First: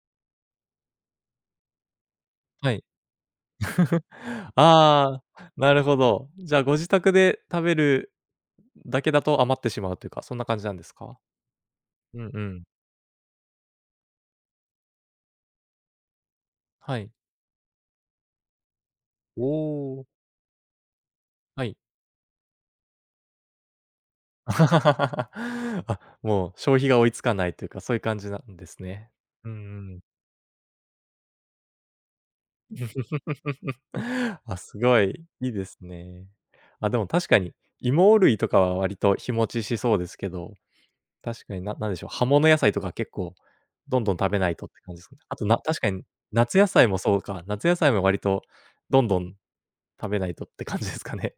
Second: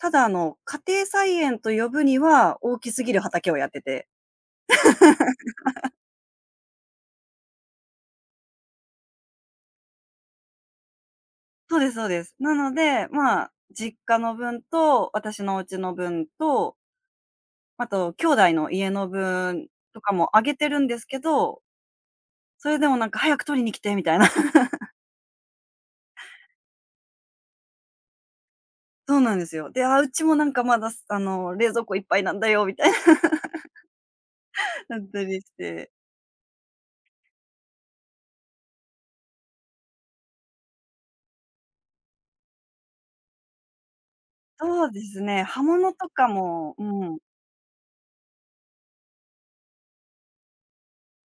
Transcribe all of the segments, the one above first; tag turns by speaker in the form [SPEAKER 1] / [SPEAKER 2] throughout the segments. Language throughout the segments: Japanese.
[SPEAKER 1] ただあの、家庭菜園と呼ぶには、
[SPEAKER 2] は
[SPEAKER 1] 大
[SPEAKER 2] い。
[SPEAKER 1] きすぎる畑をやって て。
[SPEAKER 2] ああ、なる ほど。じゃあご自宅で食べるだけだと、余ってしまうというか、そんな感じなんですか？
[SPEAKER 1] そうですそう
[SPEAKER 2] う
[SPEAKER 1] で
[SPEAKER 2] ん
[SPEAKER 1] す。
[SPEAKER 2] う
[SPEAKER 1] な
[SPEAKER 2] ん。
[SPEAKER 1] ので、まあ、実家の分と、私のお家の分と
[SPEAKER 2] はい。
[SPEAKER 1] あと兄弟の家の
[SPEAKER 2] お
[SPEAKER 1] 分、と
[SPEAKER 2] お。
[SPEAKER 1] かもあげているんですけど。
[SPEAKER 2] はい。
[SPEAKER 1] それでもなんか「早く取りに来て」みたいな。
[SPEAKER 2] あ、もう消費が追いつかないというか、そういう感じなんですね。
[SPEAKER 1] そうなんで
[SPEAKER 2] うんう
[SPEAKER 1] すよ。で、「あ、
[SPEAKER 2] ん。
[SPEAKER 1] うちもなんか、まだ、す、あの冷蔵庫いっぱいなんだよ」みたい
[SPEAKER 2] あ、す
[SPEAKER 1] な。ほ
[SPEAKER 2] ご
[SPEAKER 1] んと
[SPEAKER 2] い、
[SPEAKER 1] にし
[SPEAKER 2] いいです
[SPEAKER 1] て。
[SPEAKER 2] ね。あ、でも確かに。芋類とかは割と日持ちしそうですけど。確かに、ななんでしょう、葉物野菜とか結構、どんどん食べないとって
[SPEAKER 1] そう
[SPEAKER 2] 感
[SPEAKER 1] で
[SPEAKER 2] じですね。
[SPEAKER 1] す
[SPEAKER 2] あ
[SPEAKER 1] ね、
[SPEAKER 2] と、な
[SPEAKER 1] 葉
[SPEAKER 2] 確か
[SPEAKER 1] 物
[SPEAKER 2] に、
[SPEAKER 1] とか
[SPEAKER 2] 夏野
[SPEAKER 1] も、う
[SPEAKER 2] 菜もそ
[SPEAKER 1] ん。
[SPEAKER 2] うか、夏野菜も割と、どんどん食べないとって感じですかね。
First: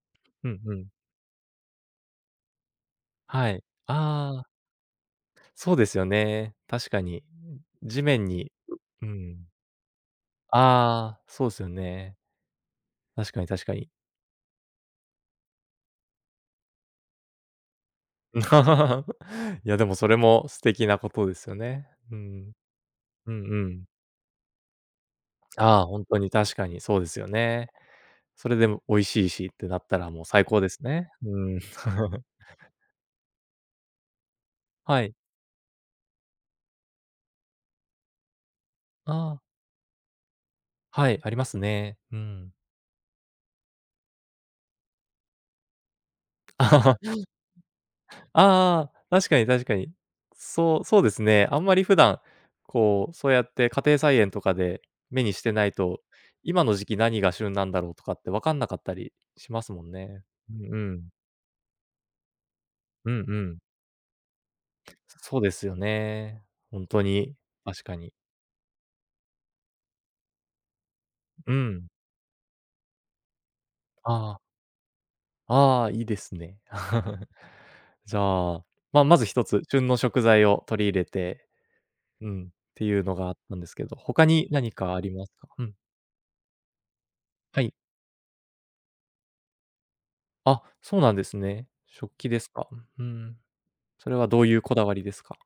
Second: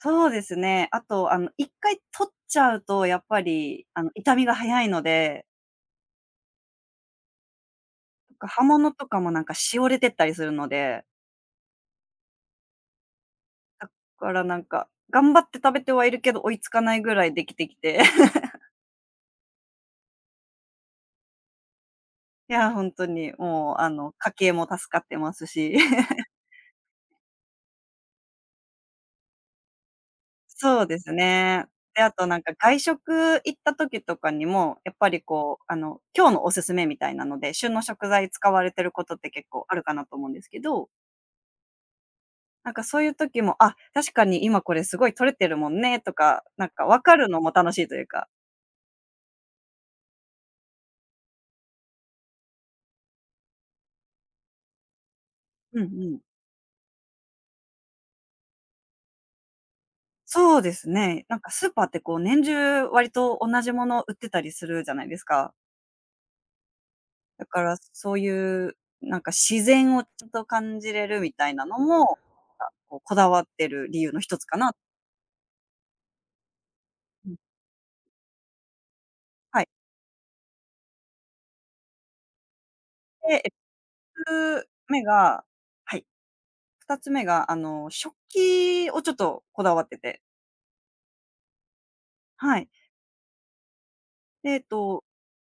[SPEAKER 1] そうで
[SPEAKER 2] う
[SPEAKER 1] す
[SPEAKER 2] んう
[SPEAKER 1] ね。
[SPEAKER 2] ん。
[SPEAKER 1] あと、あの1回取っちゃうと、やっぱ
[SPEAKER 2] はい。
[SPEAKER 1] りあの傷
[SPEAKER 2] ああ。
[SPEAKER 1] みが早いので。
[SPEAKER 2] そうですよね、確かに。地面
[SPEAKER 1] んか、
[SPEAKER 2] に、
[SPEAKER 1] 葉物と
[SPEAKER 2] うう
[SPEAKER 1] かも、なん
[SPEAKER 2] ん。
[SPEAKER 1] か萎れてったりするので。
[SPEAKER 2] ああ、そうですよね。確かに確か
[SPEAKER 1] だ
[SPEAKER 2] に。
[SPEAKER 1] からなんか、頑張って食べてはいるけど、追いつかないぐらいできてきて。
[SPEAKER 2] う。いや、でもそれも、素敵なことですよね。うん。
[SPEAKER 1] いやほんとに。
[SPEAKER 2] うんう
[SPEAKER 1] もう
[SPEAKER 2] ん。
[SPEAKER 1] あの、家計も助かってますし。
[SPEAKER 2] ああ、ほんと に。確かに、そうですよね。それで、も美味しいしってなったら、もう最高です
[SPEAKER 1] そうで
[SPEAKER 2] ね。
[SPEAKER 1] す
[SPEAKER 2] うん。
[SPEAKER 1] ね。で、あ となんか、外食行った時とかにも、やっ
[SPEAKER 2] は
[SPEAKER 1] ぱ
[SPEAKER 2] い。
[SPEAKER 1] りこうあの、今日のおすすめみたいなので、旬の食材使われていることっ
[SPEAKER 2] あ
[SPEAKER 1] て、
[SPEAKER 2] あ。
[SPEAKER 1] 結構あるかなと思うんですけど
[SPEAKER 2] はい、ありますね。うん。
[SPEAKER 1] なんかそういう時も、あっ、確かに今これ、すごい採れてるもんねとか、なんか
[SPEAKER 2] あ
[SPEAKER 1] 分かるのも、楽しいというか。
[SPEAKER 2] あ、確かに確かに。そうそうですね。あんまり普段こう、そうやって家庭菜園とかで、目にしてない
[SPEAKER 1] うんう
[SPEAKER 2] と、
[SPEAKER 1] ん。
[SPEAKER 2] 今の時期、何が旬なんだろうとかって、わかんなかったりしますもんね。
[SPEAKER 1] そうで
[SPEAKER 2] う
[SPEAKER 1] す
[SPEAKER 2] ん。
[SPEAKER 1] ね、なんかスーパーってこう、年中
[SPEAKER 2] う
[SPEAKER 1] 割
[SPEAKER 2] んう
[SPEAKER 1] と
[SPEAKER 2] ん。
[SPEAKER 1] 同じもの、売ってたりするじゃないです
[SPEAKER 2] そうで
[SPEAKER 1] か。
[SPEAKER 2] すよね。ほんとに。
[SPEAKER 1] だから
[SPEAKER 2] 確かに。
[SPEAKER 1] そういうなんか、自然をちゃんと感じれるみた
[SPEAKER 2] う
[SPEAKER 1] いなの
[SPEAKER 2] ん。
[SPEAKER 1] も、か、こう、こだわっている理由のひ
[SPEAKER 2] あ
[SPEAKER 1] と
[SPEAKER 2] あ。
[SPEAKER 1] つかな。
[SPEAKER 2] ああ、いいですね。
[SPEAKER 1] うん。
[SPEAKER 2] じゃあ、ままずひと
[SPEAKER 1] は
[SPEAKER 2] つ、
[SPEAKER 1] い。
[SPEAKER 2] 旬の食材を取り入れて、うん、っていうのがあ
[SPEAKER 1] え
[SPEAKER 2] っ
[SPEAKER 1] え。
[SPEAKER 2] たんですけど、他に何
[SPEAKER 1] つ
[SPEAKER 2] かあ
[SPEAKER 1] 目
[SPEAKER 2] ります
[SPEAKER 1] が、
[SPEAKER 2] か？うん。
[SPEAKER 1] はい。2つ目が、あ
[SPEAKER 2] はい。
[SPEAKER 1] の食器を、ちょっとこだわってて。
[SPEAKER 2] あ、そうなんですね。食器です
[SPEAKER 1] はい。
[SPEAKER 2] か。ふーん、それはどう
[SPEAKER 1] で、え
[SPEAKER 2] い
[SPEAKER 1] え
[SPEAKER 2] うこだわ
[SPEAKER 1] と。
[SPEAKER 2] りですか？